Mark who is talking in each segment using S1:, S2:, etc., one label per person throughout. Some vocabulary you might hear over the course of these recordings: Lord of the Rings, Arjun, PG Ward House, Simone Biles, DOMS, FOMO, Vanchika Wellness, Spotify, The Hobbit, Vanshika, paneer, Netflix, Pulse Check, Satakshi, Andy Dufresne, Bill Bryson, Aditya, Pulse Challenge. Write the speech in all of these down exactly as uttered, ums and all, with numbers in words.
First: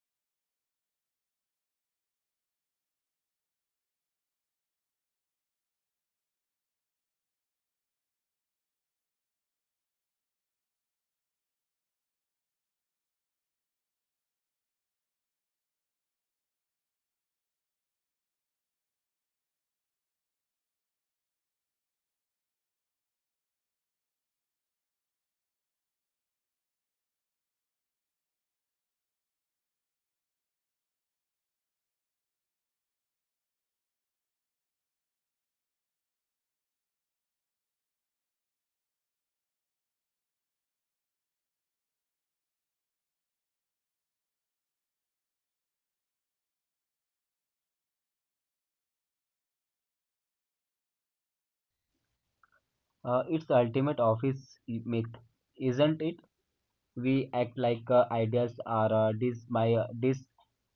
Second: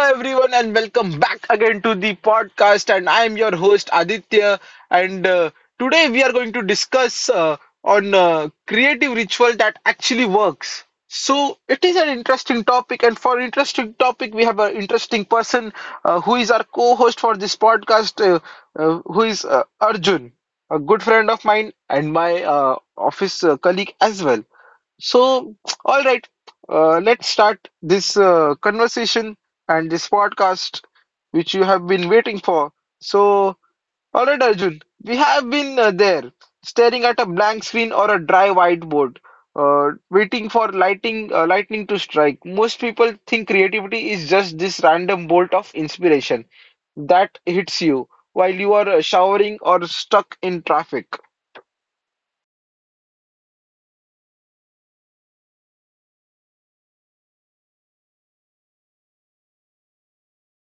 S1: everyone, and welcome back again to the podcast. And I am your host Aditya. And uh, Today we are going to discuss uh, on uh, creative ritual that actually works. So, it is an interesting topic, and for interesting topic, we have an interesting person uh, who is our co-host for this podcast, uh, uh, who is uh, Arjun, a good friend of mine and my uh, office uh, colleague as well. So, all right, uh, let's start this uh, conversation and this podcast which you have been waiting for. So, all right, Arjun, we have been uh, there staring at a blank screen or a dry whiteboard, uh, waiting for lighting, uh, lightning to strike. Most people think creativity is just this random bolt of inspiration that hits you while you are uh, showering or stuck in traffic.
S2: Uh, it's the ultimate office i- myth, isn't it? We act like uh, ideas are uh, these my uh, these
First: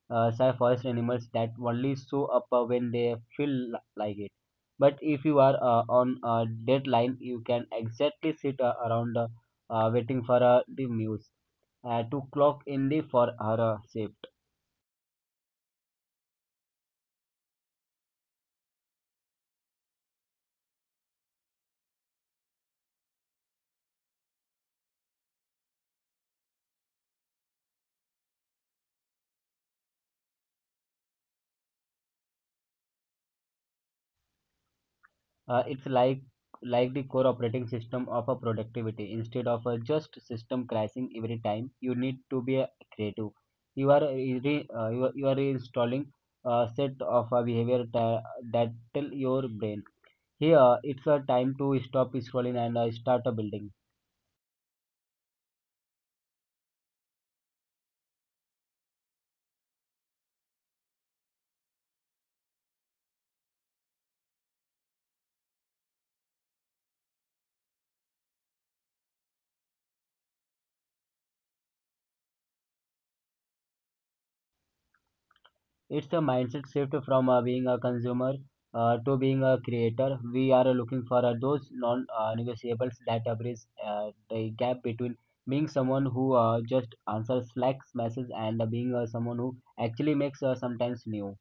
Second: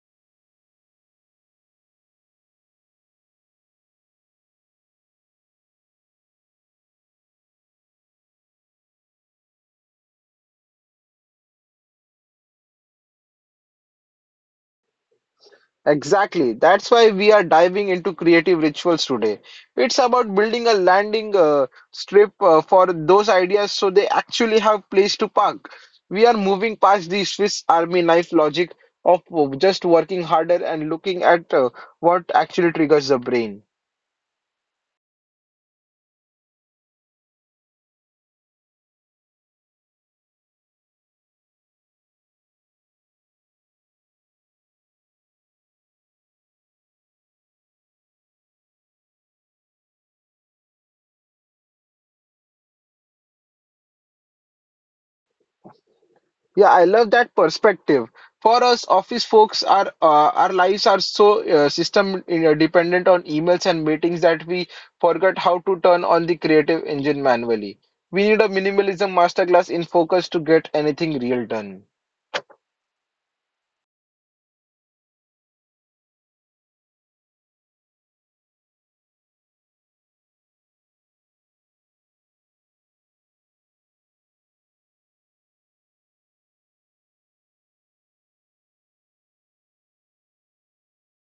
S2: uh, say forest animals that only show up uh, when they feel li- like it. But if you are uh, on a deadline, you can exactly sit uh, around uh, uh, waiting for uh, the muse uh, to clock in the for her uh, shift.
S1: Exactly. That's why we are diving into creative rituals today. It's about building a landing uh, strip uh, for those ideas so they actually have place to park. We are moving past the Swiss Army knife logic of just working harder and looking at uh, what actually triggers the brain.
S2: Uh, it's like like the core operating system of a productivity instead of a just system crashing every time you need to be a creative you are uh, re, uh, you, are, you are installing a set of a behavior ta- that tell your brain here it's a time to stop scrolling and uh, start a building.
S1: Yeah, I love that perspective. For us office folks, our uh, our lives are so uh, system uh, dependent on emails and meetings that we forget how to turn on the creative engine manually. We need a minimalism masterclass in focus to get anything real done.
S2: It's a mindset shift from uh, being a consumer uh, to being a creator. We are looking for uh, those non uh, negotiables that uh, bridge uh, the gap between being someone who uh, just answers Slack messages and uh, being uh, someone who actually makes uh, sometimes new.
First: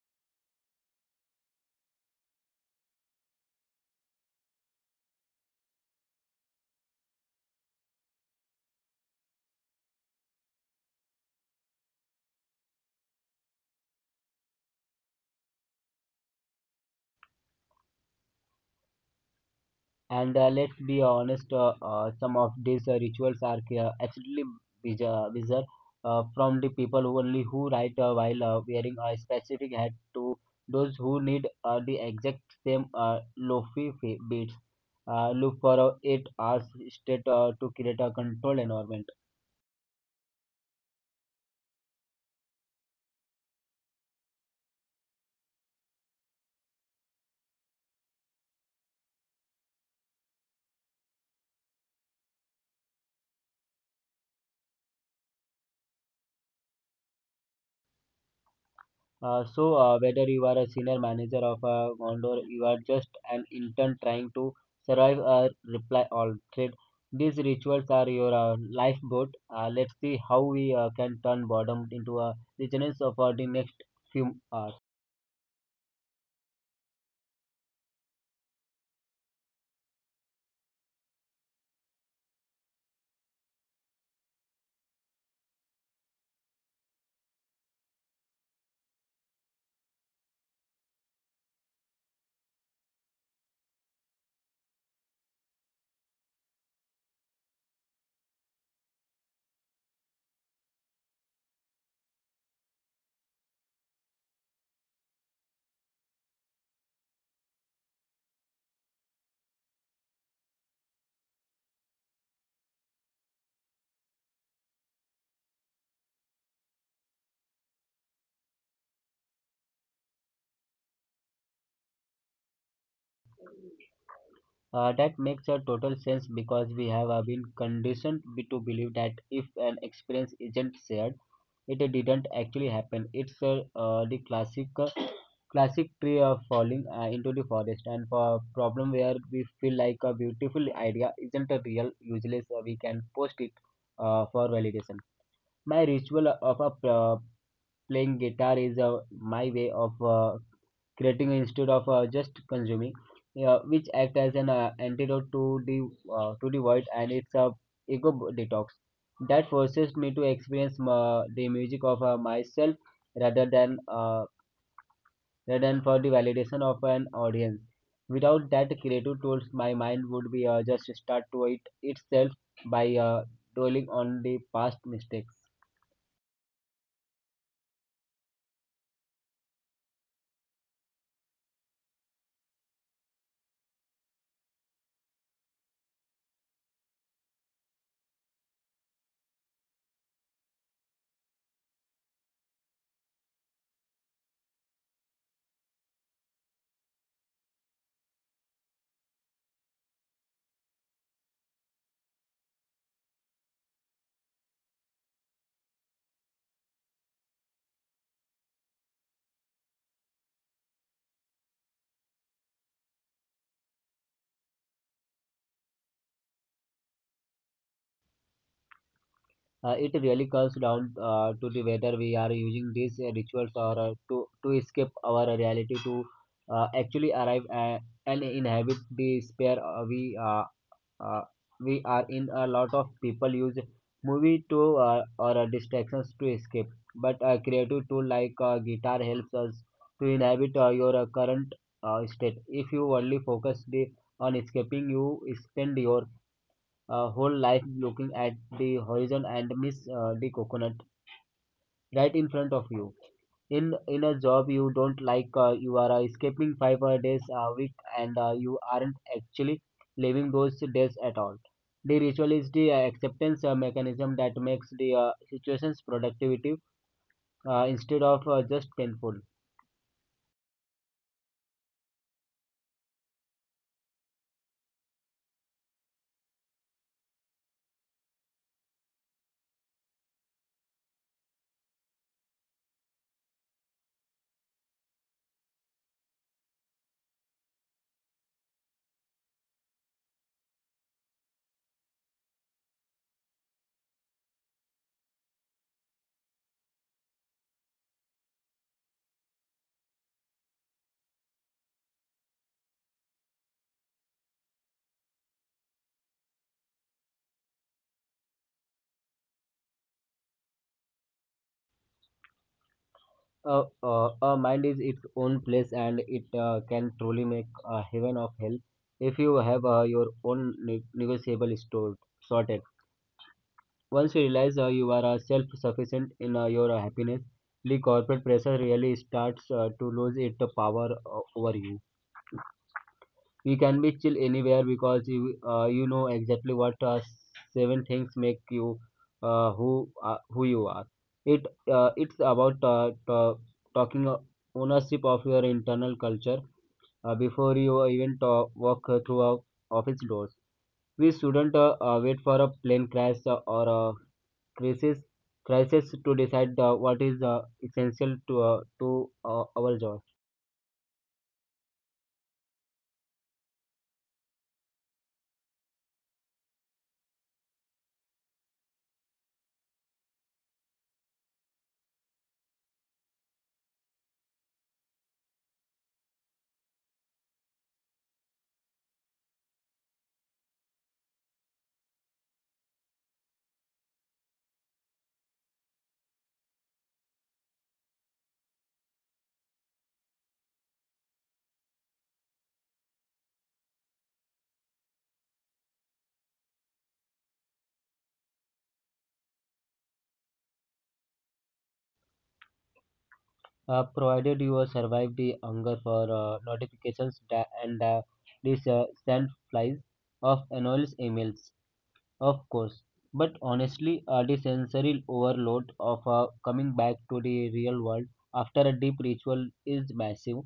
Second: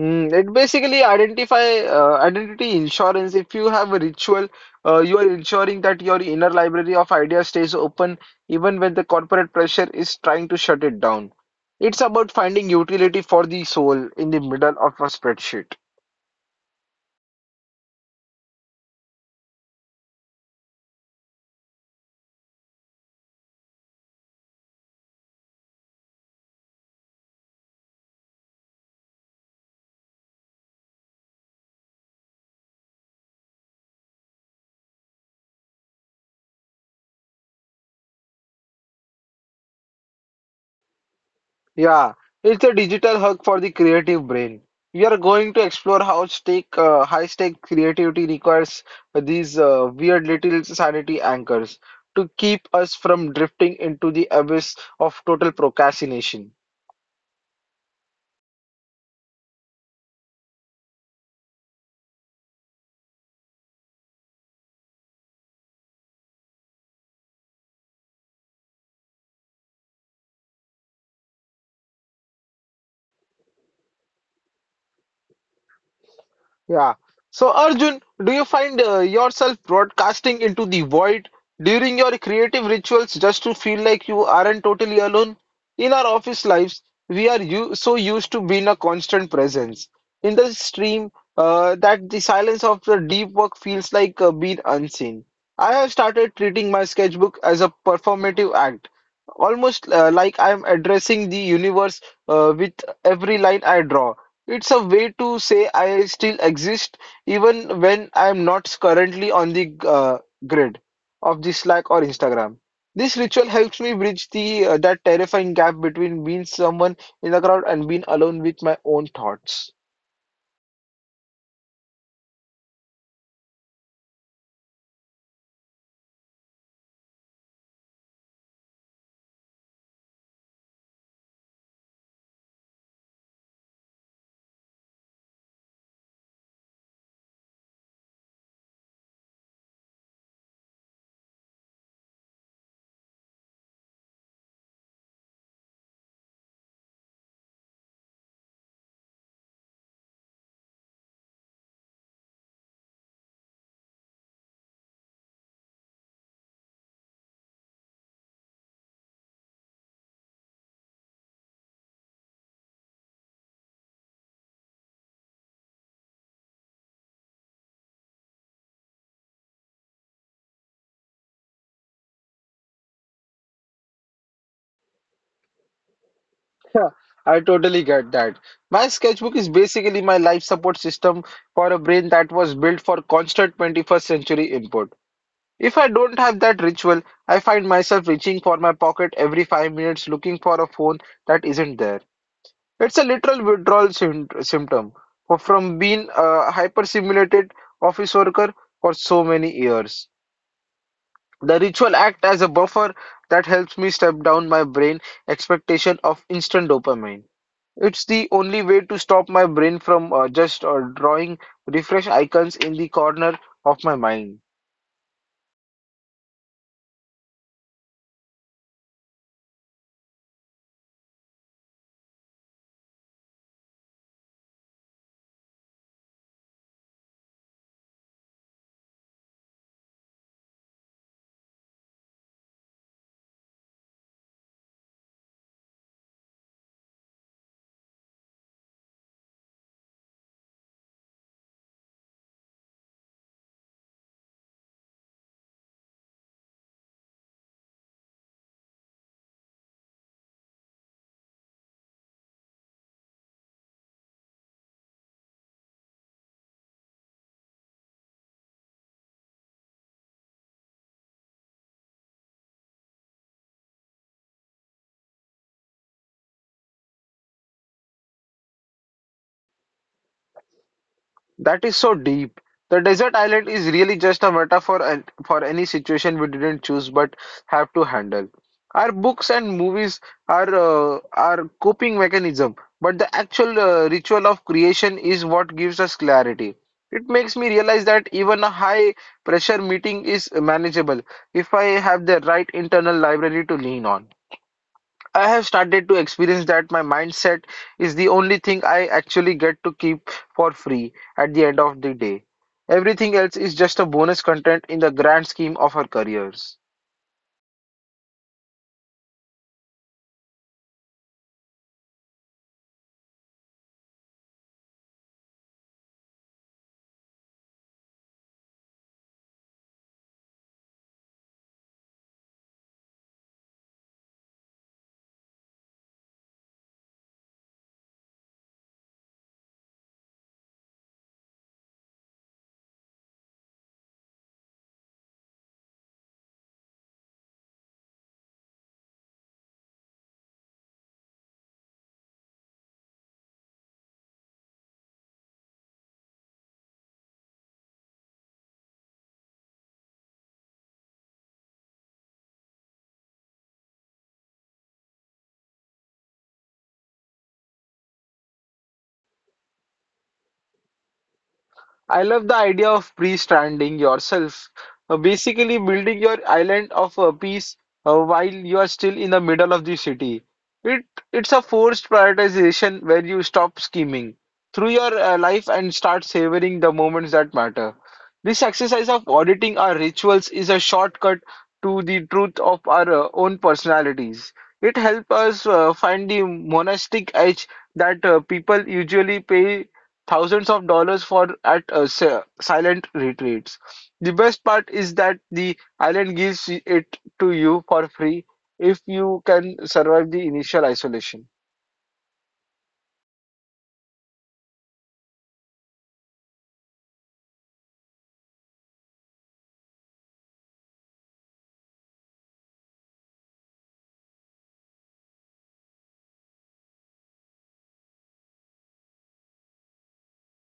S1: Mm, it basically identify uh, identity insurance. If you have a ritual, uh, you are ensuring that your inner library of ideas stays open even when the corporate pressure is trying to shut it down. It's about finding utility for the soul in the middle of a spreadsheet.
S2: And uh, let's be honest, uh, uh, some of these uh, rituals are uh, absolutely bizarre, bizarre uh, from the people who only who write uh, while uh, wearing a specific hat to those who need uh, the exact same uh, lofi fa- beats. Uh, look for uh, eight hours straight uh, to create a controlled environment.
S1: Yeah, it's a digital hug for the creative brain. We are going to explore how stake, uh, high stake creativity requires these uh, weird little sanity anchors to keep us from drifting into the abyss of total procrastination.
S2: Uh, so, uh, whether you are a senior manager of a Gondor, you are just an intern trying to survive a reply all trade. These rituals are your uh, lifeboat. Uh, let's see how we uh, can turn boredom into a richness for the next few hours.
S1: Yeah. So, Arjun, do you find uh, yourself broadcasting into the void during your creative rituals just to feel like you aren't totally alone? In our office lives, we are u so used to being a constant presence in the stream uh, that the silence of the deep work feels like uh, being unseen. I have started treating my sketchbook as a performative act, almost uh, like I'm addressing the universe uh, with every line I draw. It's a way to say I still exist even when I'm not currently on the uh, grid of the Slack or Instagram. This ritual helps me bridge the uh, that terrifying gap between being someone in the crowd and being alone with my own thoughts.
S2: Uh, that makes a total sense because we have uh, been conditioned be- to believe that if an experience isn't shared, it uh, didn't actually happen. It's uh, uh, the classic uh, classic tree of falling uh, into the forest and for problem where we feel like a beautiful idea isn't a real useless uh, we can post it uh, for validation. My ritual of a, uh, playing guitar is uh, my way of uh, creating instead of uh, just consuming, uh, which act as an uh, antidote to the uh, to the void, and it's a ego detox that forces me to experience uh, the music of uh, myself rather than uh, rather than for the validation of an audience. Without that creative tools, my mind would be uh, just start to it itself by uh, dwelling on the past mistakes.
S1: Yeah, I totally get that. My sketchbook is basically my life support system for a brain that was built for constant twenty-first century input. If I don't have that ritual, I find myself reaching for my pocket every five minutes looking for a phone that isn't there. It's a literal withdrawal sym- symptom for- from being a hyper-simulated office worker for so many years. The ritual act as a buffer that helps me step down my brain expectation of instant dopamine. It's the only way to stop my brain from uh, just uh, drawing refresh icons in the corner of my mind.
S2: Uh, it really comes down uh, to the whether we are using these uh, rituals or uh, to to escape our reality to uh, actually arrive uh, and inhabit the sphere uh, we uh, uh, we are in. A lot of people use movie to uh, or uh, distractions to escape, but a creative tool like uh, guitar helps us to inhabit uh, your uh, current uh, state. If you only focus the on escaping, you spend your uh, whole life looking at the horizon and miss uh, the coconut right in front of you. In in a job you don't like, uh, you are uh, escaping five uh, days a week, and uh, you aren't actually living those days at all. The ritual is the uh, acceptance uh, mechanism that makes the uh, situations productivity uh, instead of uh, just painful.
S1: That is so deep. The desert island is really just a metaphor and for any situation we didn't choose but have to handle. Our books and movies are uh, our coping mechanism, but the actual uh, ritual of creation is what gives us clarity. It makes me realize that even a high pressure meeting is manageable if I have the right internal library to lean on. I have started to experience that my mindset is the only thing I actually get to keep for free at the end of the day. Everything else is just a bonus content in the grand scheme of our careers.
S2: Uh, uh, a mind is its own place and it uh, can truly make a heaven of hell if you have uh, your own ne- negotiable stored sorted. Once you realize uh, you are uh, self-sufficient in uh, your uh, happiness, the corporate pressure really starts uh, to lose its power uh, over you. We can be chill anywhere because you uh, you know exactly what uh, seven things make you uh, who uh, who you are. it uh, it's about uh, to- talking uh, ownership of your internal culture uh, before you even to- walk through our office doors. We shouldn't uh, uh, wait for a plane crash uh, or a crisis crisis to decide uh, what is uh, essential to uh, to uh, our job.
S1: I love the idea of pre-stranding yourself, uh, basically building your island of uh, peace uh, while you are still in the middle of the city. It it's a forced prioritization where you stop scheming through your uh, life and start savoring the moments that matter. This exercise of auditing our rituals is a shortcut to the truth of our uh, own personalities. It helps us uh, find the monastic edge that uh, people usually pay thousands of dollars for at uh, si- silent retreats. The best part is that the island gives it to you for free if you can survive the initial isolation.
S2: Uh, provided you uh, survive the hunger for uh, notifications da- and uh, this uh, sand flies of anonymous emails, of course. But honestly, uh, the sensory overload of uh, coming back to the real world after a deep ritual is massive.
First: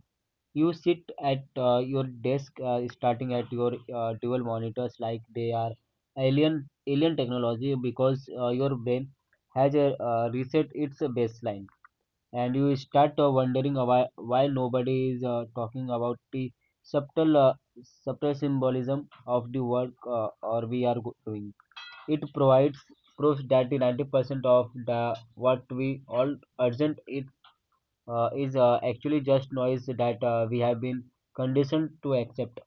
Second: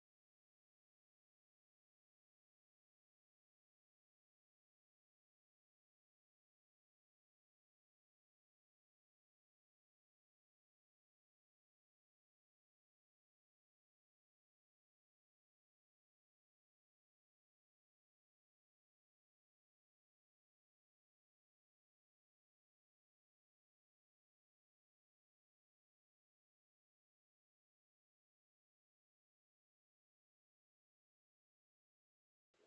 S2: You sit at uh, your desk, uh, starting at your uh, dual monitors like they are alien alien technology because uh, your brain has a, uh, reset its baseline and you start uh, wondering why why nobody is uh, talking about the subtle uh, subtle symbolism of the work uh, or we are go- doing. It provides proof that the ninety percent of the what we all urgent it uh, is uh, actually just noise that uh, we have been conditioned to accept.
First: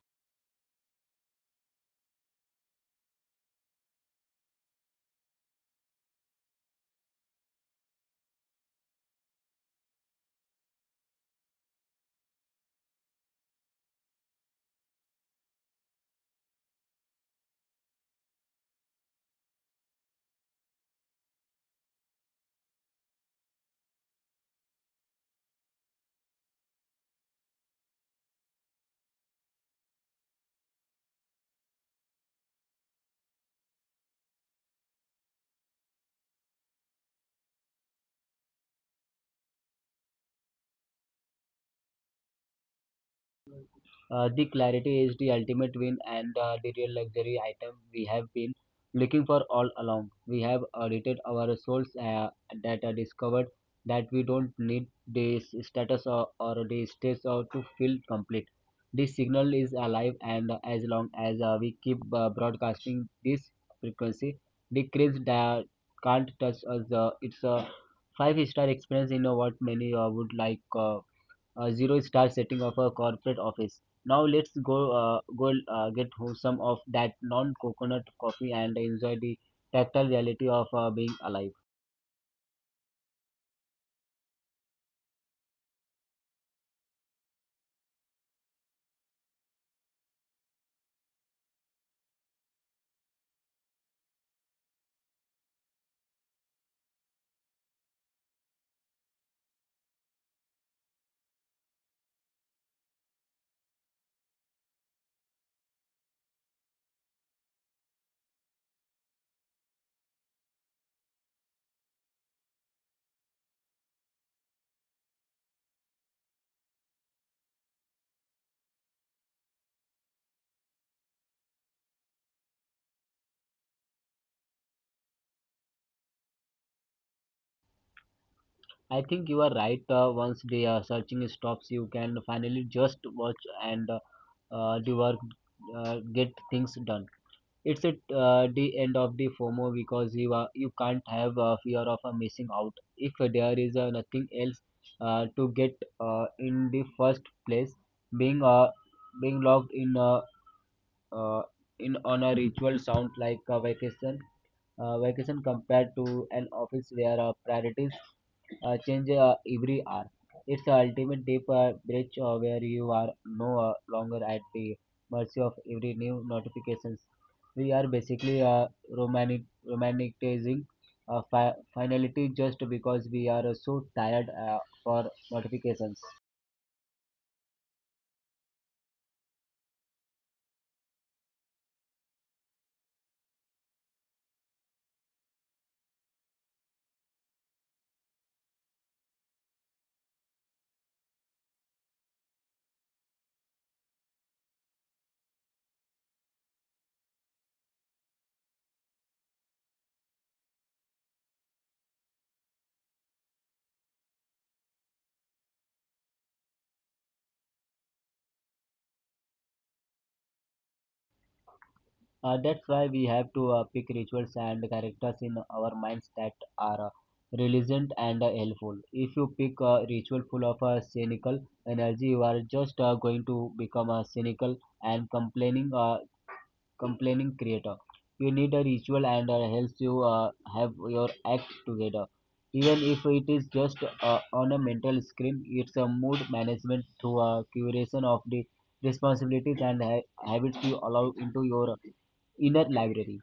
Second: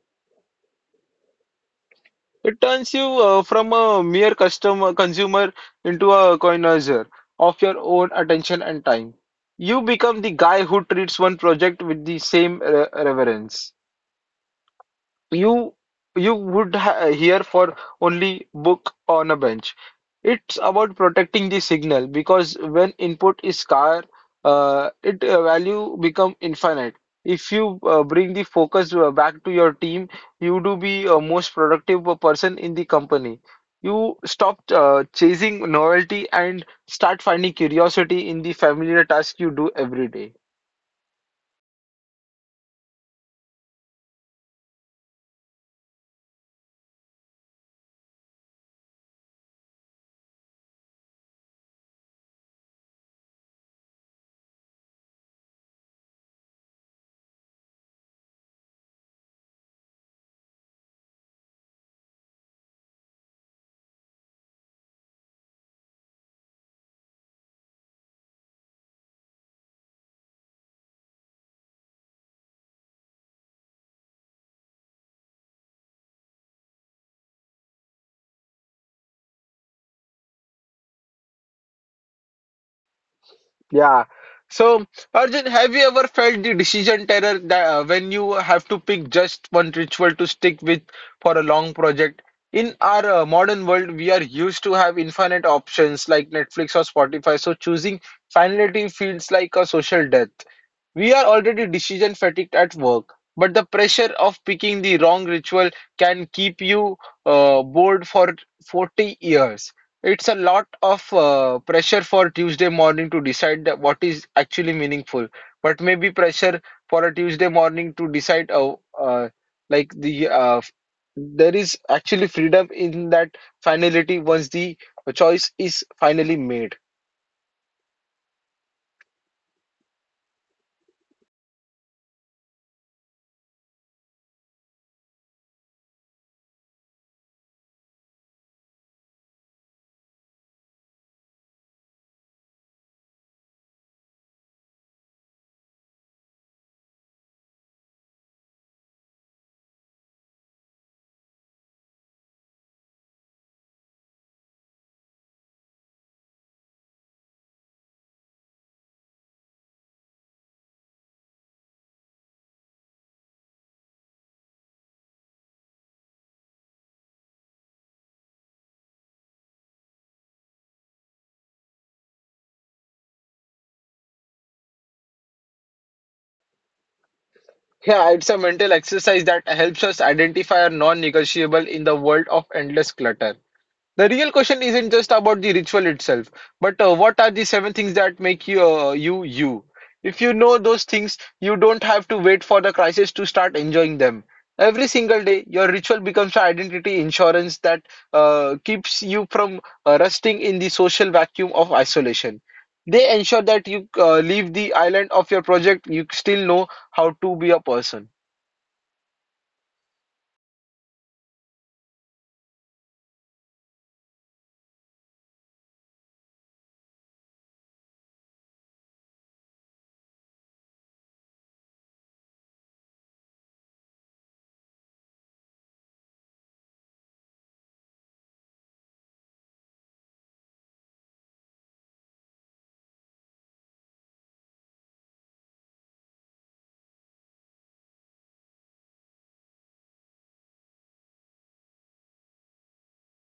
S1: It turns you uh, from a mere customer consumer into a connoisseur of your own attention and time. You become the guy who treats one project with the same re- reverence. you you would ha hear for only book on a bench. It's about protecting the signal because when input is scarce, uh, it uh, value become infinite. If you uh, bring the focus uh, back to your team, you do be a most productive person in the company. You stop uh, chasing novelty and start finding curiosity in the familiar task you do every day.
S2: Uh, the clarity is the ultimate win and uh, the real luxury item we have been looking for all along. We have audited our souls uh, that are discovered that we don't need the status or, or the states or to feel complete. This signal is alive, and uh, as long as uh, we keep uh, broadcasting this frequency, the creeps that can't touch us. Uh, it's a five-star experience in uh, what many uh, would like. Uh, a zero star setting of a corporate office. Now let's go uh, go uh, get ho- some of that non coconut coffee and enjoy the tactile reality of uh, being alive.
S1: Yeah. So, Arjun, have you ever felt the decision terror that uh, when you have to pick just one ritual to stick with for a long project? In our uh, modern world, we are used to have infinite options like Netflix or Spotify, so choosing finality feels like a social death. We are already decision fatigued at work, but the pressure of picking the wrong ritual can keep you uh, bored for forty years. It's a lot of uh, pressure for Tuesday morning to decide that what is actually meaningful, but maybe pressure for a Tuesday morning to decide uh, uh, like the uh, there is actually freedom in that finality once the choice is finally made.
S2: I think you are right. Uh, once the uh, searching stops, you can finally just watch and uh, uh, do work, uh, get things done. It's at uh, the end of the phomo because you are, you can't have a fear of uh, missing out if there is uh, nothing else uh, to get uh, in the first place. Being uh, being locked in uh, uh, in on a ritual sounds like a vacation. Uh, vacation compared to an office where uh, priorities uh, change uh, every hour. It's the ultimate deep uh, breach uh, where you are no uh, longer at the mercy of every new notifications. We are basically uh, romantic, romanticizing uh, fi- finality just because we are uh, so tired uh, for notifications.
S1: Yeah, it's a mental exercise that helps us identify our non-negotiable in the world of endless clutter. The real question isn't just about the ritual itself, but uh, what are the seven things that make you, uh, you you? If you know those things, you don't have to wait for the crisis to start enjoying them. Every single day, your ritual becomes an identity insurance that uh, keeps you from uh, rusting in the social vacuum of isolation. They ensure that you uh, leave the island of your project, you still know how to be a person.
S2: Uh, that's why we have to uh, pick rituals and characters in our minds that are uh, relevant and uh, helpful. If you pick a ritual full of uh, cynical energy, you are just uh, going to become uh, cynical and complaining. Uh, complaining creator, you need a ritual and uh, helps you uh, have your act together even if it is just uh, on a mental screen. It's a mood management through a curation of the responsibilities and ha- habits you allow into your inner library.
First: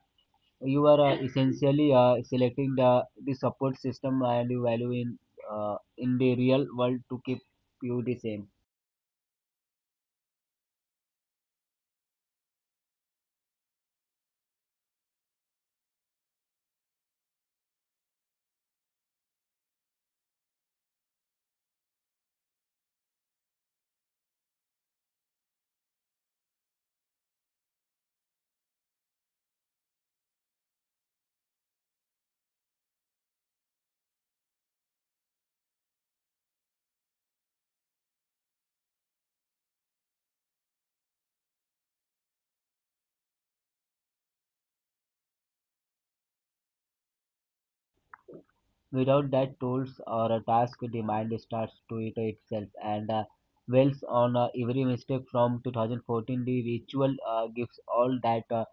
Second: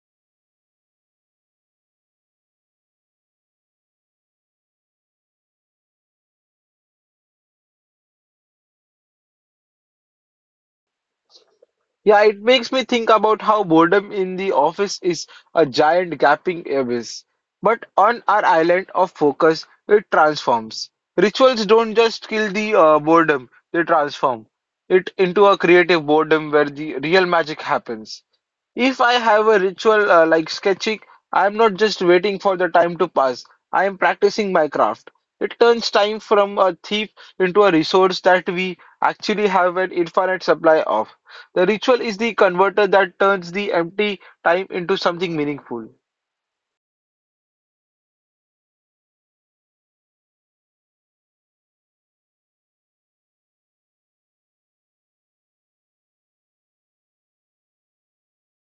S2: You are uh, essentially uh, selecting the, the support system and the value in uh, in the real world to keep you the same.
S1: Yeah, it makes me think about how boredom in the office is a giant gaping abyss. But on our island of focus, it transforms. Rituals don't just kill the uh, boredom, they transform it into a creative boredom where the real magic happens. If I have a ritual uh, like sketching, I am not just waiting for the time to pass, I am practicing my craft. It turns time from a thief into a resource that we actually have an infinite supply of. The ritual is the converter that turns the empty time into something meaningful.
S2: Without that tools or a task, the mind starts to it itself and uh, dwells on uh, every mistake from two thousand fourteen. The ritual uh, gives all that uh,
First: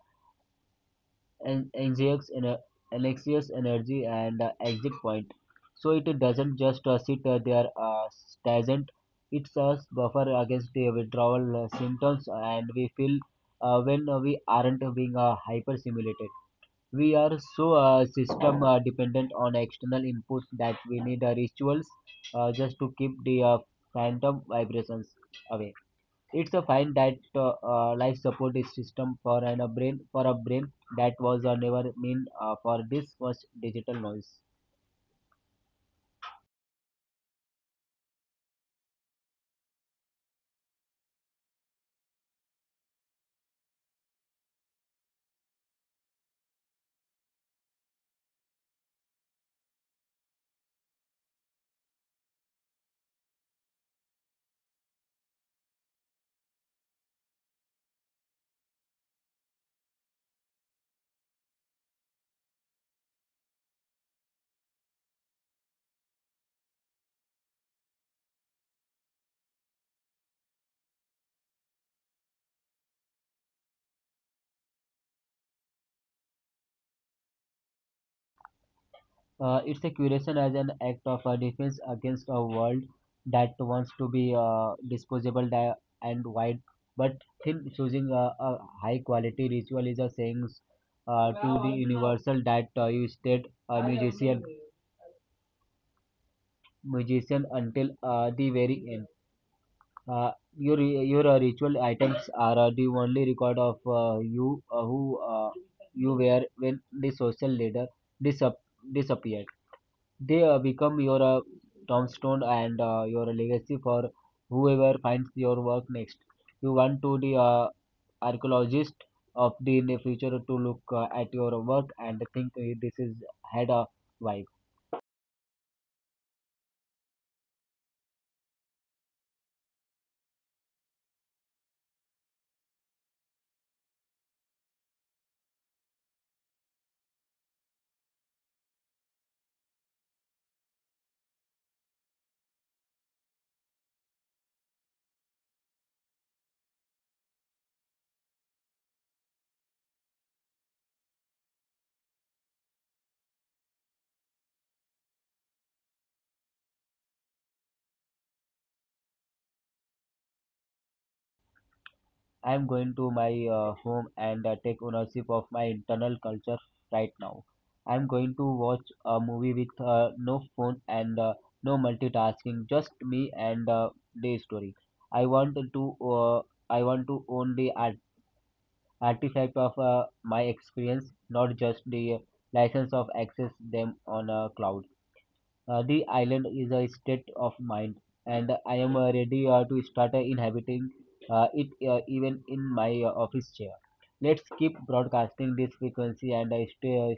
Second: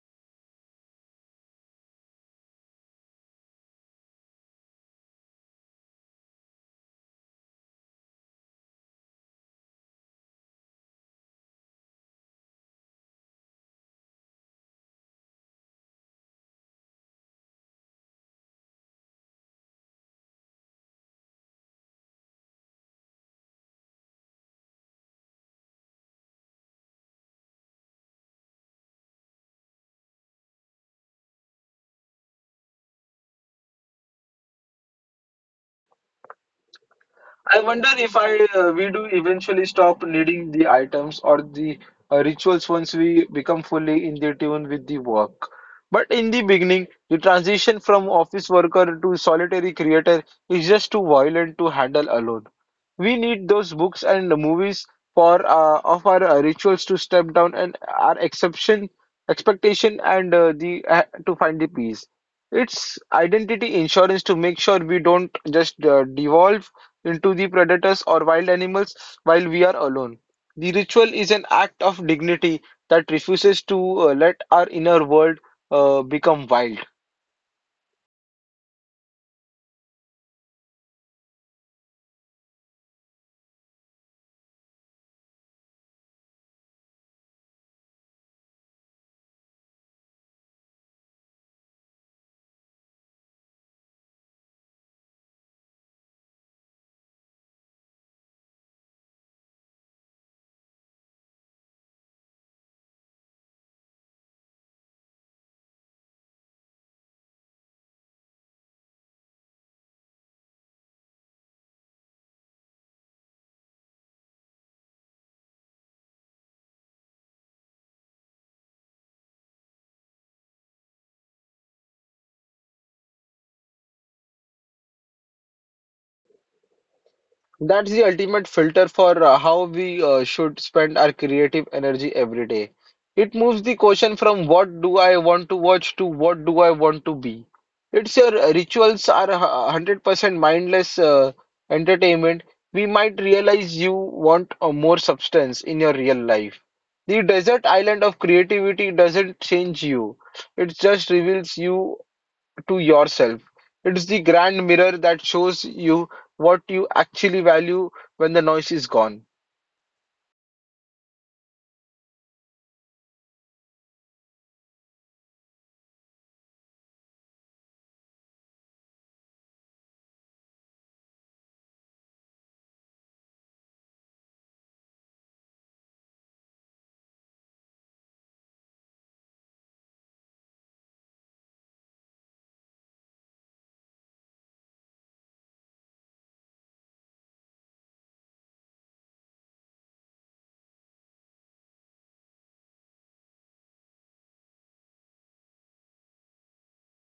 S2: an- anxious, ener- anxious energy and uh, exit point. So it doesn't just uh, sit uh, there uh, stagnant. It's a buffer against the withdrawal uh, symptoms and we feel uh, when uh, we aren't being uh, hyper stimulated. We are so uh, system uh, dependent on external inputs that we need uh, rituals uh, just to keep the uh, phantom vibrations away. It's a find that uh, uh, life support is system for an, a brain for a brain that was uh, never meant uh, for this much digital noise.
S1: I wonder if I uh, we do eventually stop needing the items or the uh, rituals once we become fully in the tune with the work. But in the beginning, the transition from office worker to solitary creator is just too violent to handle alone. We need those books and movies for uh, of our uh, rituals to step down and our exception expectation and uh, the uh, to find the peace. It's identity insurance to make sure we don't just uh, devolve into the predators or wild animals while we are alone. The ritual is an act of dignity that refuses to uh, let our inner world uh, become wild.
S2: Uh, it's a curation as an act of uh, defense against a world that wants to be uh, disposable di- and wide but thin. Choosing a, a high quality ritual is a saying uh, to the universal that uh, you stayed a musician musician until uh, the very end. Uh, your your uh, ritual items are uh, the only record of uh, you uh, who uh, you were when the social leader disap- disappeared. they uh, become your uh, tombstone and uh, your legacy for whoever finds your work next. You want to the uh, archaeologist of the in the future to look uh, at your work and think, "Hey, this is had a vibe."
S1: That's the ultimate filter for uh, how we uh, should spend our creative energy every day. It moves the question from what do I want to watch to what do I want to be. It's your uh, rituals are a hu- one hundred percent mindless uh, entertainment. We might realize you want a more substance in your real life. The desert island of creativity doesn't change you. It just reveals you to yourself. It's the grand mirror that shows you what you actually value when the noise is gone.
S2: I am going to my uh, home and uh, take ownership of my internal culture right now. I am going to watch a movie with uh, no phone and uh, no multitasking, just me and uh, the story. I want to uh, I want to own the art artifact of uh, my experience, not just the license of access them on a cloud. Uh, the island is a state of mind, and I am uh, ready uh, to start uh, inhabiting uh, it uh, even in my uh, office chair. Let's keep broadcasting this frequency and uh, stay uh,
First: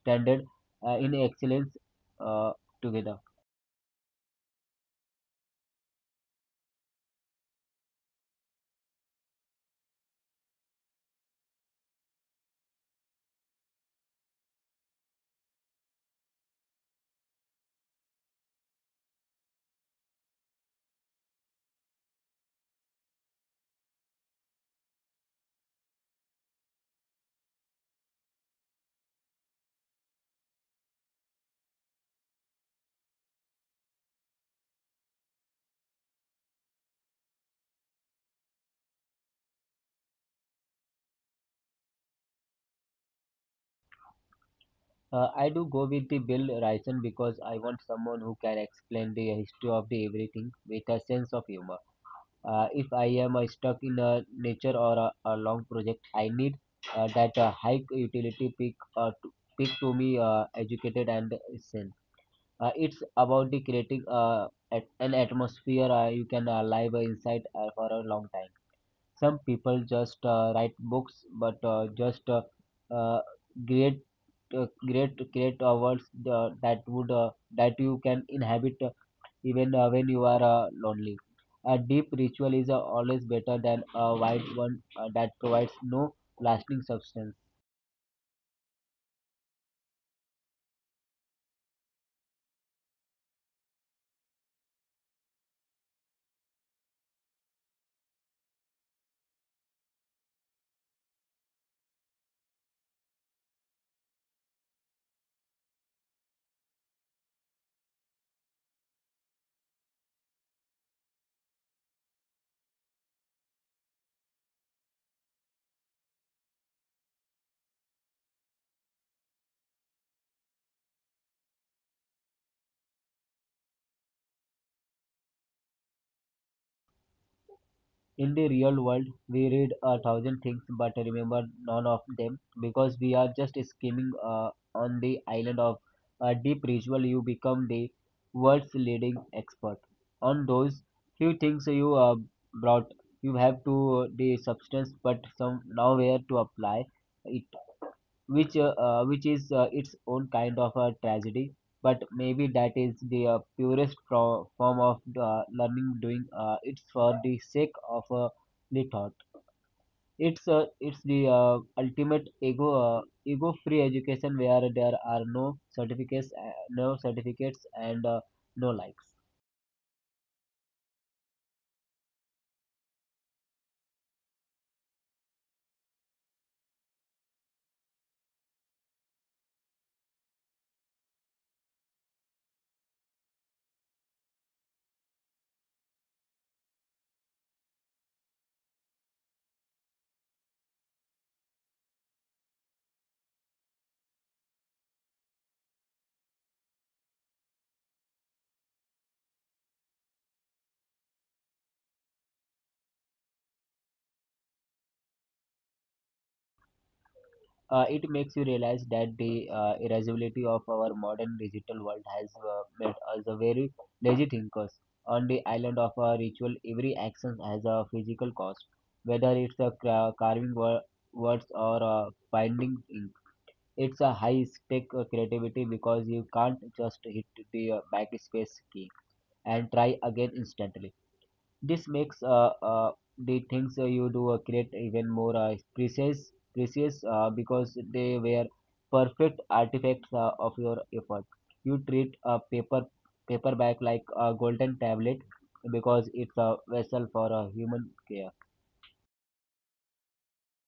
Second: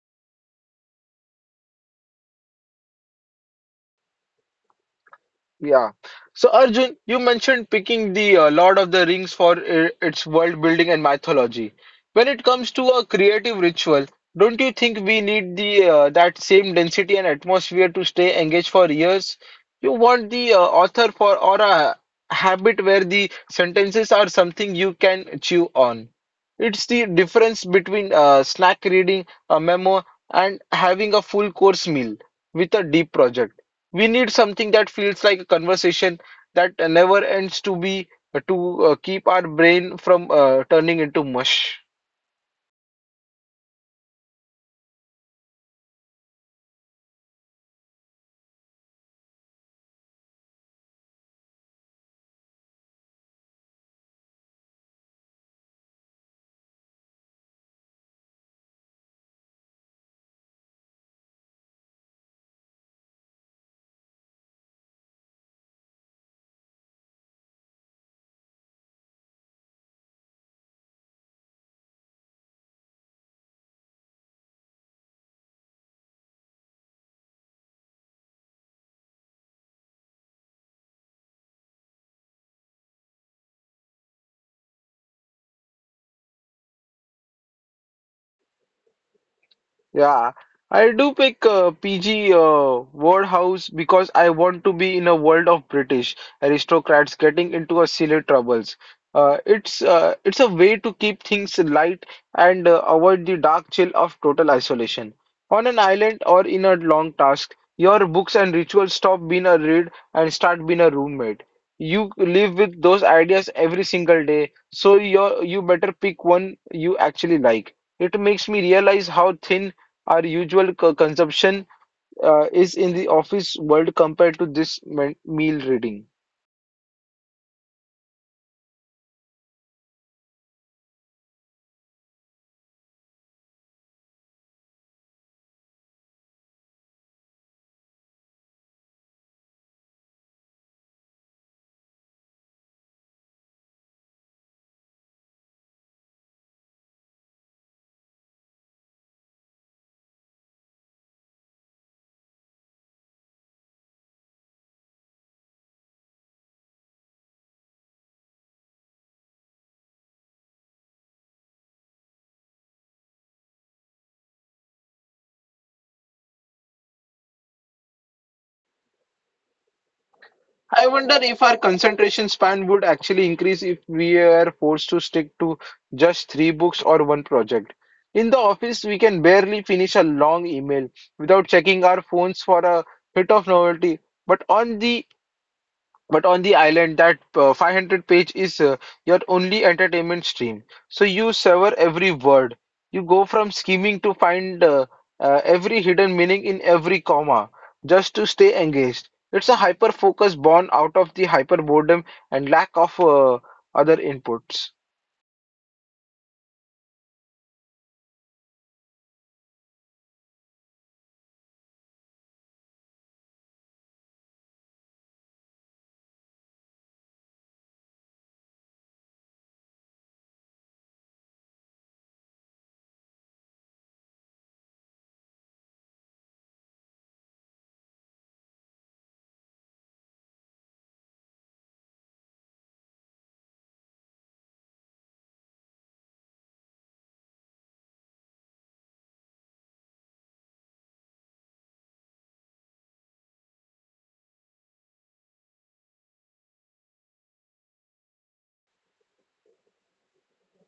S2: standard uh, in excellence uh, together.
S1: Yeah. So Arjun, you mentioned picking the uh, Lord of the Rings for i- its world building and mythology. When it comes to a creative ritual, don't you think we need the uh, that same density and atmosphere to stay engaged for years? You want the uh, author for or a habit where the sentences are something you can chew on. It's the difference between uh, snack reading, a memo, and having a full course meal with a deep project. We need something that feels like a conversation that uh, never ends to be to uh, keep our brain from uh, turning into mush.
S2: Uh, I do go with the Bill Ryson because I want someone who can explain the history of the everything with a sense of humor. Uh, if I am uh, stuck in a nature or a, a long project, I need uh, that uh, high utility peak uh, to, peak to me uh, educated and sane. Uh, it's about the creating uh, at an atmosphere uh, you can uh, live inside uh, for a long time. Some people just uh, write books, but uh, just uh, uh, create uh, create create uh, worlds uh, that would uh, that you can inhabit uh, even uh, when you are uh, lonely. A deep ritual is uh, always better than a wide one uh, that provides no lasting substance.
S1: Yeah, I do pick uh, P G uh, Ward House because I want to be in a world of British aristocrats getting into a silly troubles. Uh, it's uh, it's a way to keep things light and uh, avoid the dark chill of total isolation. On an island or in a long task, your books and rituals stop being a read and start being a roommate. You live with those ideas every single day, so you you better pick one you actually like. It makes me realize how thin our usual co- consumption uh, is in the office world compared to this me- meal reading.
S2: In the real world, we read a thousand things but remember none of them because we are just skimming uh, on the island of a deep ritual. You become the world's leading expert on those few things you uh, brought. You have to uh, the substance, but some nowhere to apply it, which uh, uh, which is uh, its own kind of a tragedy. But maybe that is the uh, purest pro- form of uh, learning, doing uh, it's for the sake of uh, the thought. It's uh, it's the uh, ultimate ego uh, ego free education where there are no certificates, uh, no certificates and uh, no likes.
S1: I wonder if our concentration span would actually increase if we are forced to stick to just three books or one project. In the office, we can barely finish a long email without checking our phones for a bit of novelty. But on the But on the island, that uh, five hundred page is uh, your only entertainment stream. So you sever every word. You go from scheming to find uh, uh, every hidden meaning in every comma just to stay engaged. It's a hyper focus born out of the hyper boredom and lack of uh, other inputs.
S2: Uh, it makes you realize that the uh, irascibility of our modern digital world has uh, made us a very lazy thinkers. On the island of a ritual, every action has a physical cost, whether it's a cra- carving wo- words or a binding ink. It's a high stake uh, creativity because you can't just hit the uh, backspace key and try again instantly. This makes uh, uh, the things uh, you do uh, create even more uh, precious, precious uh, because they were perfect artifacts uh, of your effort. You treat a paper paperback like a golden tablet because it's a vessel for a human care.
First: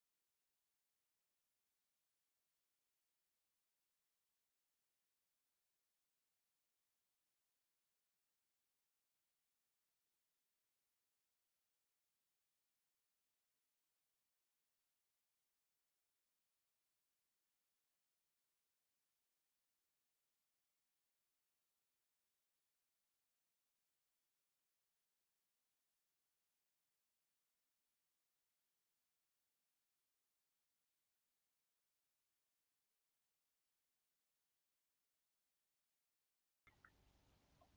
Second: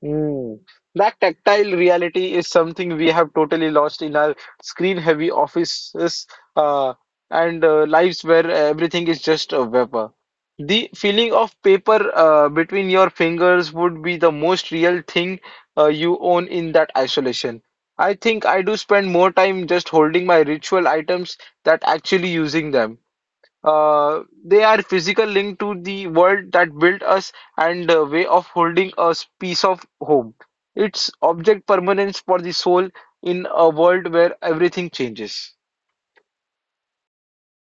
S1: Mm. That tactile reality is something we have totally lost in our screen-heavy offices uh, and uh, lives where everything is just a vapor. The feeling of paper uh, between your fingers would be the most real thing uh, you own in that isolation. I think I do spend more time just holding my ritual items than actually using them. Uh, they are physical link to the world that built us and a way of holding us piece of home. It's object permanence for the soul in a world where everything changes.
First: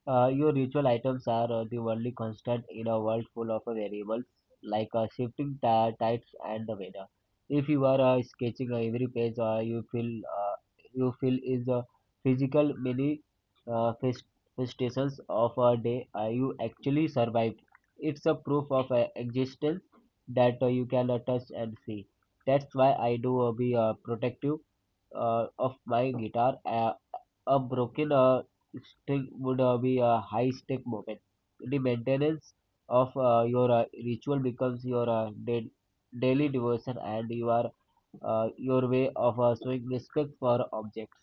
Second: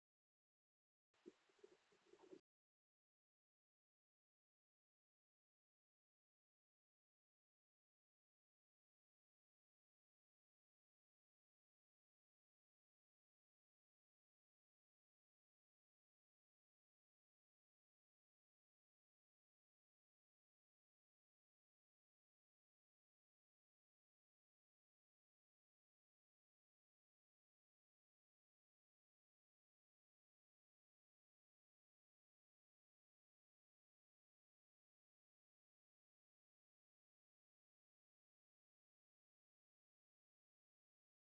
S2: Uh, your ritual items are uh, the only constant in a world full of uh, variables like uh, shifting ti- tides and the weather. If you are uh, sketching uh, every page, uh, you feel uh, you feel is a physical many uh, manifestations of a day uh, you actually survived. It's a proof of uh, existence that uh, you can uh, touch and see. That's why I do uh, be uh, protective uh, of my guitar. Uh, a broken uh, thing would uh, be a high stake moment. The maintenance of uh, your uh, ritual becomes your uh, da- daily devotion, and you are uh, your way of uh, showing respect for objects.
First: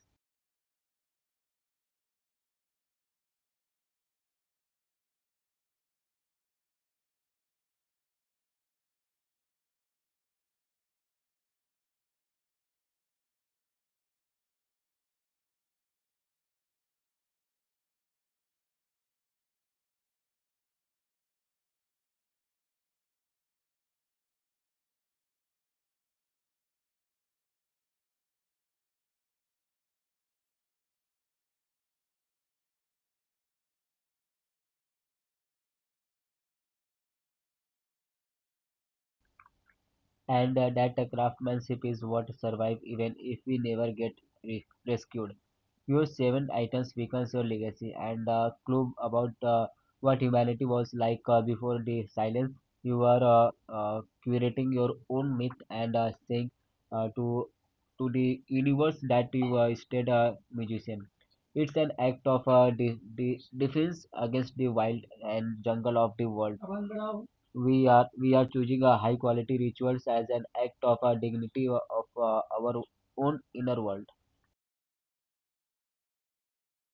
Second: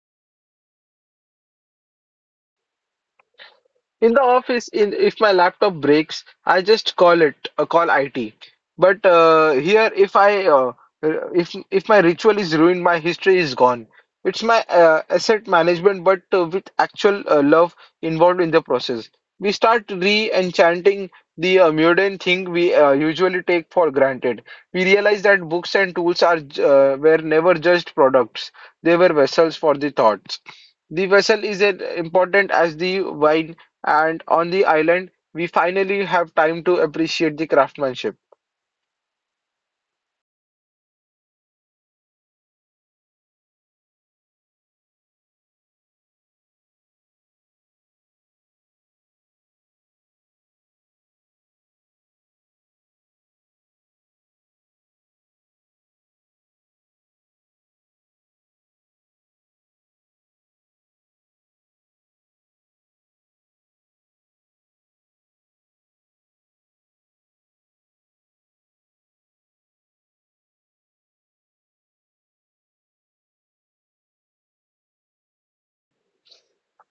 S1: In the office, in if my laptop breaks, I just call it uh, call I T. But uh, here, if I uh, r- if if my ritual is ruined, my history is gone. It's my uh, asset management, but uh, with actual uh, love involved in the process. We start re-enchanting the uh, mundane thing we uh, usually take for granted. We realize that books and tools are j- uh, were never just products; they were vessels for the thoughts. The vessel is as important as the wine, and on the island, we finally have time to appreciate the craftsmanship.
S2: and uh, that uh, craftsmanship is what survives, even if we never get re- rescued. Your seven items becomes your legacy, and a clue about uh, what humanity was like uh, before the silence. You are uh, uh, curating your own myth and uh, saying uh, to to the universe that you uh, stayed a musician. It's an act of uh, de- de- defense against the wild and jungle of the world. We are we are choosing a high quality rituals as an act of a dignity o- of uh, our own inner world.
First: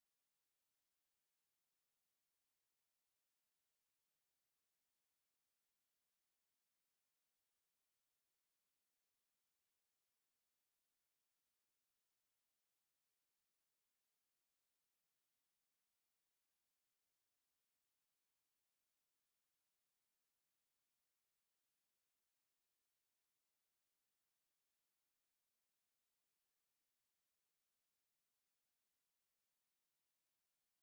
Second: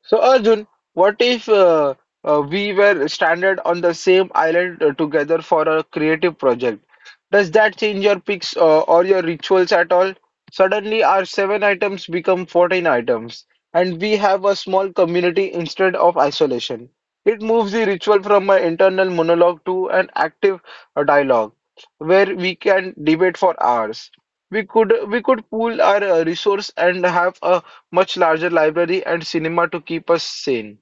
S1: So Arjun, what if uh, uh, we were stranded on the same island uh, together for a creative project? Does that change your picks uh, or your rituals at all? Suddenly, our seven items become fourteen items, and we have a small community instead of isolation. It moves the ritual from an internal monologue to an active uh, dialogue where we can debate for hours. We could we could pool our uh, resource and have a much larger library and cinema to keep us sane.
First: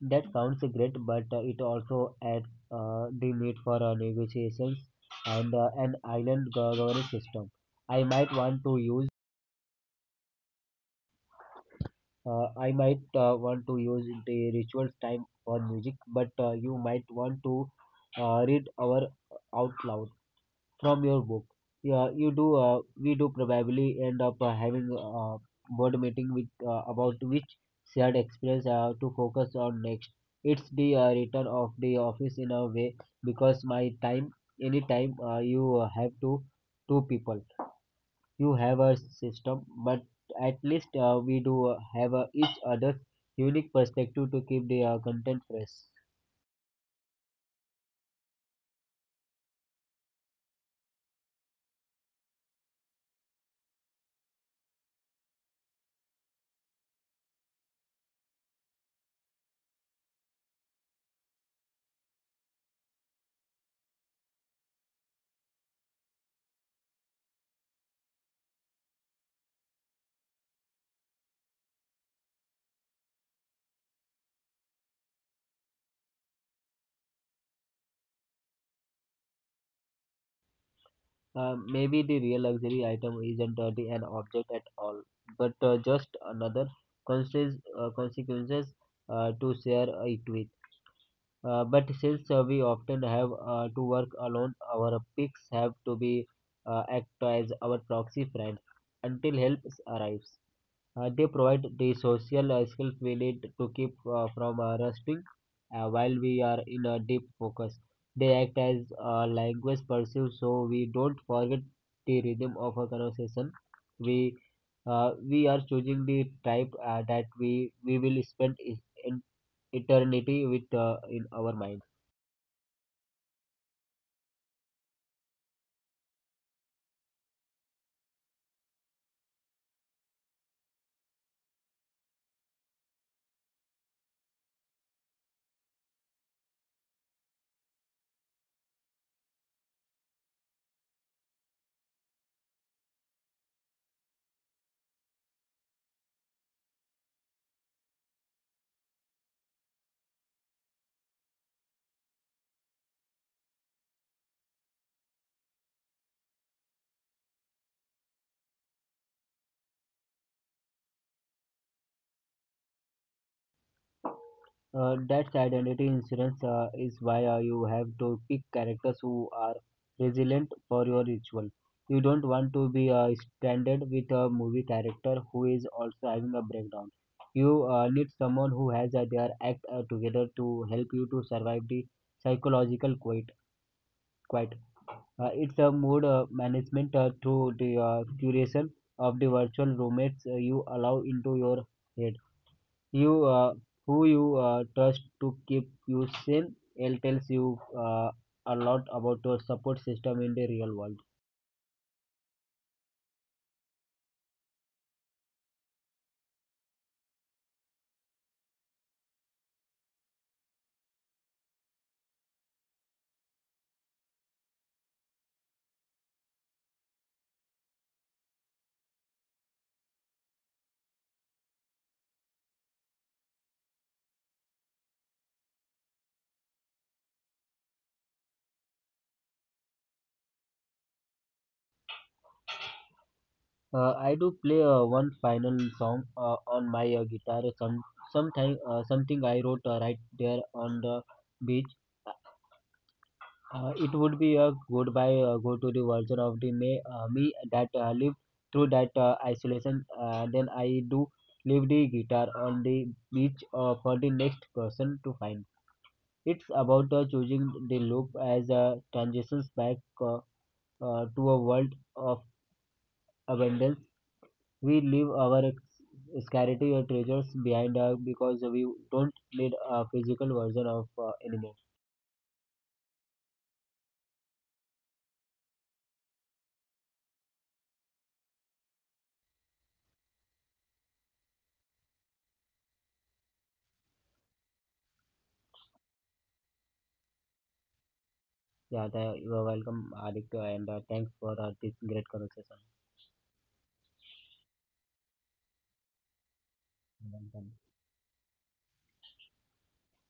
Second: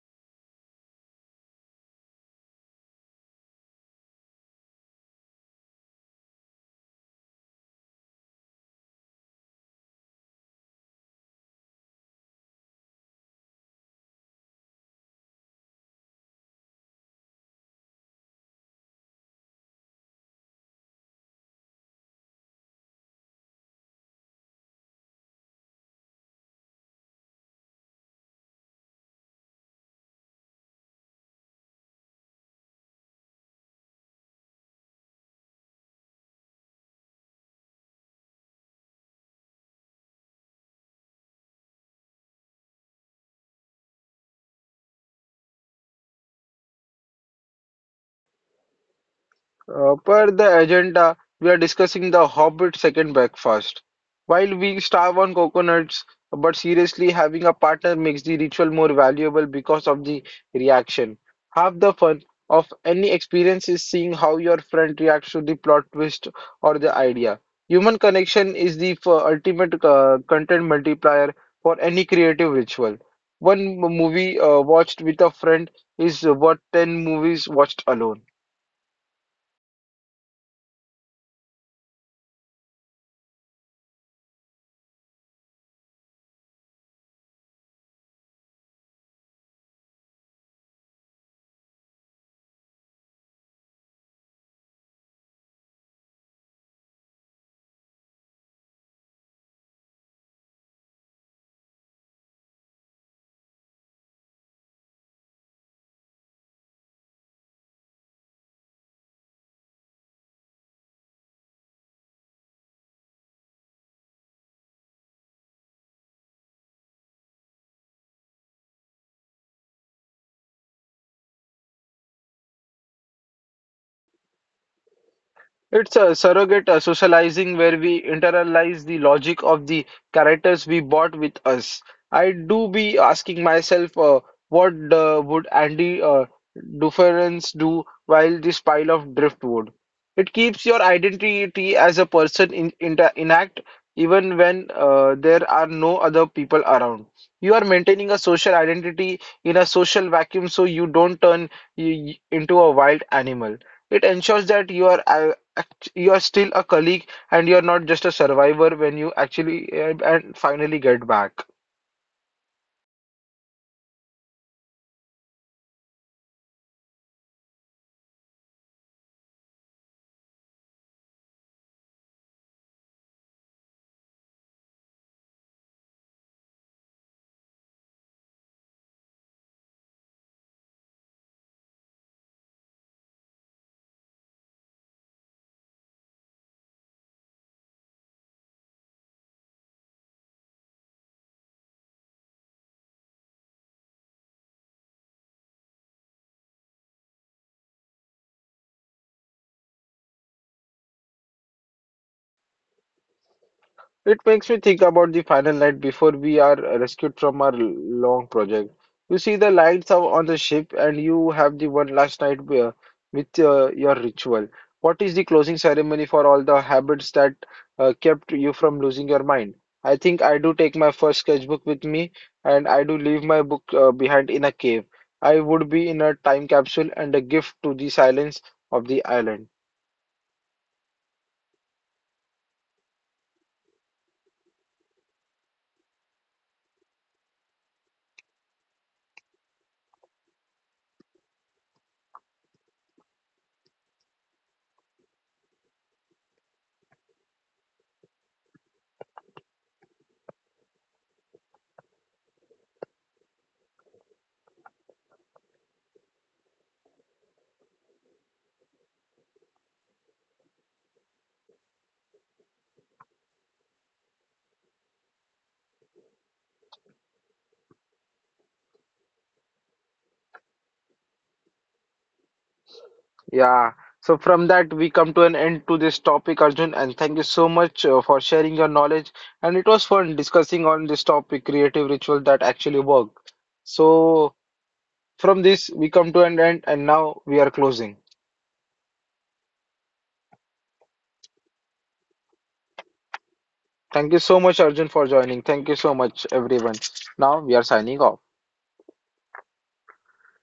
S2: That sounds great, but uh, it also adds uh, the need for uh, negotiations and uh, an island go- governance system. I might want to use uh, i might uh, want to use the rituals time for music, but uh, you might want to uh, read our out loud from your book. Yeah, you do. Uh, we do probably end up uh, having a board meeting with uh, about which shared experience uh, to focus on next. It's the uh, return of the office in a way, because my time, any time uh, you uh, have to two people, you have a system, but at least uh, we do uh, have uh, each other's unique perspective to keep the uh, content fresh.
S1: Uh, per the agenda, we are discussing The Hobbit Second Breakfast. While we starve on coconuts, but seriously, having a partner makes the ritual more valuable because of the reaction. Half the fun of any experience is seeing how your friend reacts to the plot twist or the idea. Human connection is the f- ultimate uh, content multiplier for any creative ritual. One m- movie uh, watched with a friend is worth ten movies watched alone.
S2: Um, maybe the real luxury item isn't uh, the, an object at all, but uh, just another consequences, uh, consequences uh, to share uh, it with. Uh, but since uh, we often have uh, to work alone, our picks have to be uh, act as our proxy friend until help arrives. Uh, they provide the social uh, skills we need to keep uh, from uh, rusting uh, while we are in a deep focus. They act as uh, language pursuit, so we don't forget the rhythm of a conversation. We uh, we are choosing the type uh, that we, we will spend e- in eternity with uh, in our mind.
S1: It's a surrogate uh, socializing where we internalize the logic of the characters we bought with us. I do be asking myself, uh, what uh, would Andy uh, Dufresne do while this pile of driftwood? It keeps your identity as a person in, inta intact even when uh, there are no other people around. You are maintaining a social identity in a social vacuum so you don't turn y y- into a wild animal. It ensures that you are. Uh, you're still a colleague and you're not just a survivor when you actually uh, and finally get back.
S2: Uh, that's identity insurance uh, is why uh, you have to pick characters who are resilient for your ritual. You don't want to be uh, stranded with a movie character who is also having a breakdown. You uh, need someone who has uh, their act uh, together to help you to survive the psychological quiet. quiet. Uh, it's a mood uh, management uh, through the uh, curation of the virtual roommates uh, you allow into your head, you uh, who you uh, trust to keep you sane. It tells you uh, a lot about your support system in the real world.
S1: It makes me think about the final night before we are rescued from our long project. You see the lights are on the ship, and you have the one last night where- with uh, your ritual. What is the closing ceremony for all the habits that uh, kept you from losing your mind? I think I do take my first sketchbook with me, and I do leave my book uh, behind in a cave. I would be in a time capsule and a gift to the silence of the island.
S2: uh, I do play uh, one final song uh, on my uh, guitar, some sometime uh, something I wrote uh, right there on the beach. Uh, it would be a goodbye uh, go to the version of the me, uh, me that uh, lived through that uh, isolation. Uh, then I do leave the guitar on the beach uh, for the next person to find. It's about uh, choosing the loop as a transitions back uh, uh, to a world of abundance. We leave our ex- scarcity or treasures behind uh, because we don't need a physical version of uh, anymore.
S1: Yeah. So from that we come to an end to this topic, Arjun, and thank you so much uh, for sharing your knowledge. And it was fun discussing on this topic, creative ritual that actually work. So from this we come to an end, and now we are closing.
S2: Yeah, th- you are welcome, Aditya, and uh, thanks for uh, this great conversation.
S1: Thank you so much, Arjun, for joining. Thank you so much, everyone. Now
S2: Welcome.
S1: we are signing off.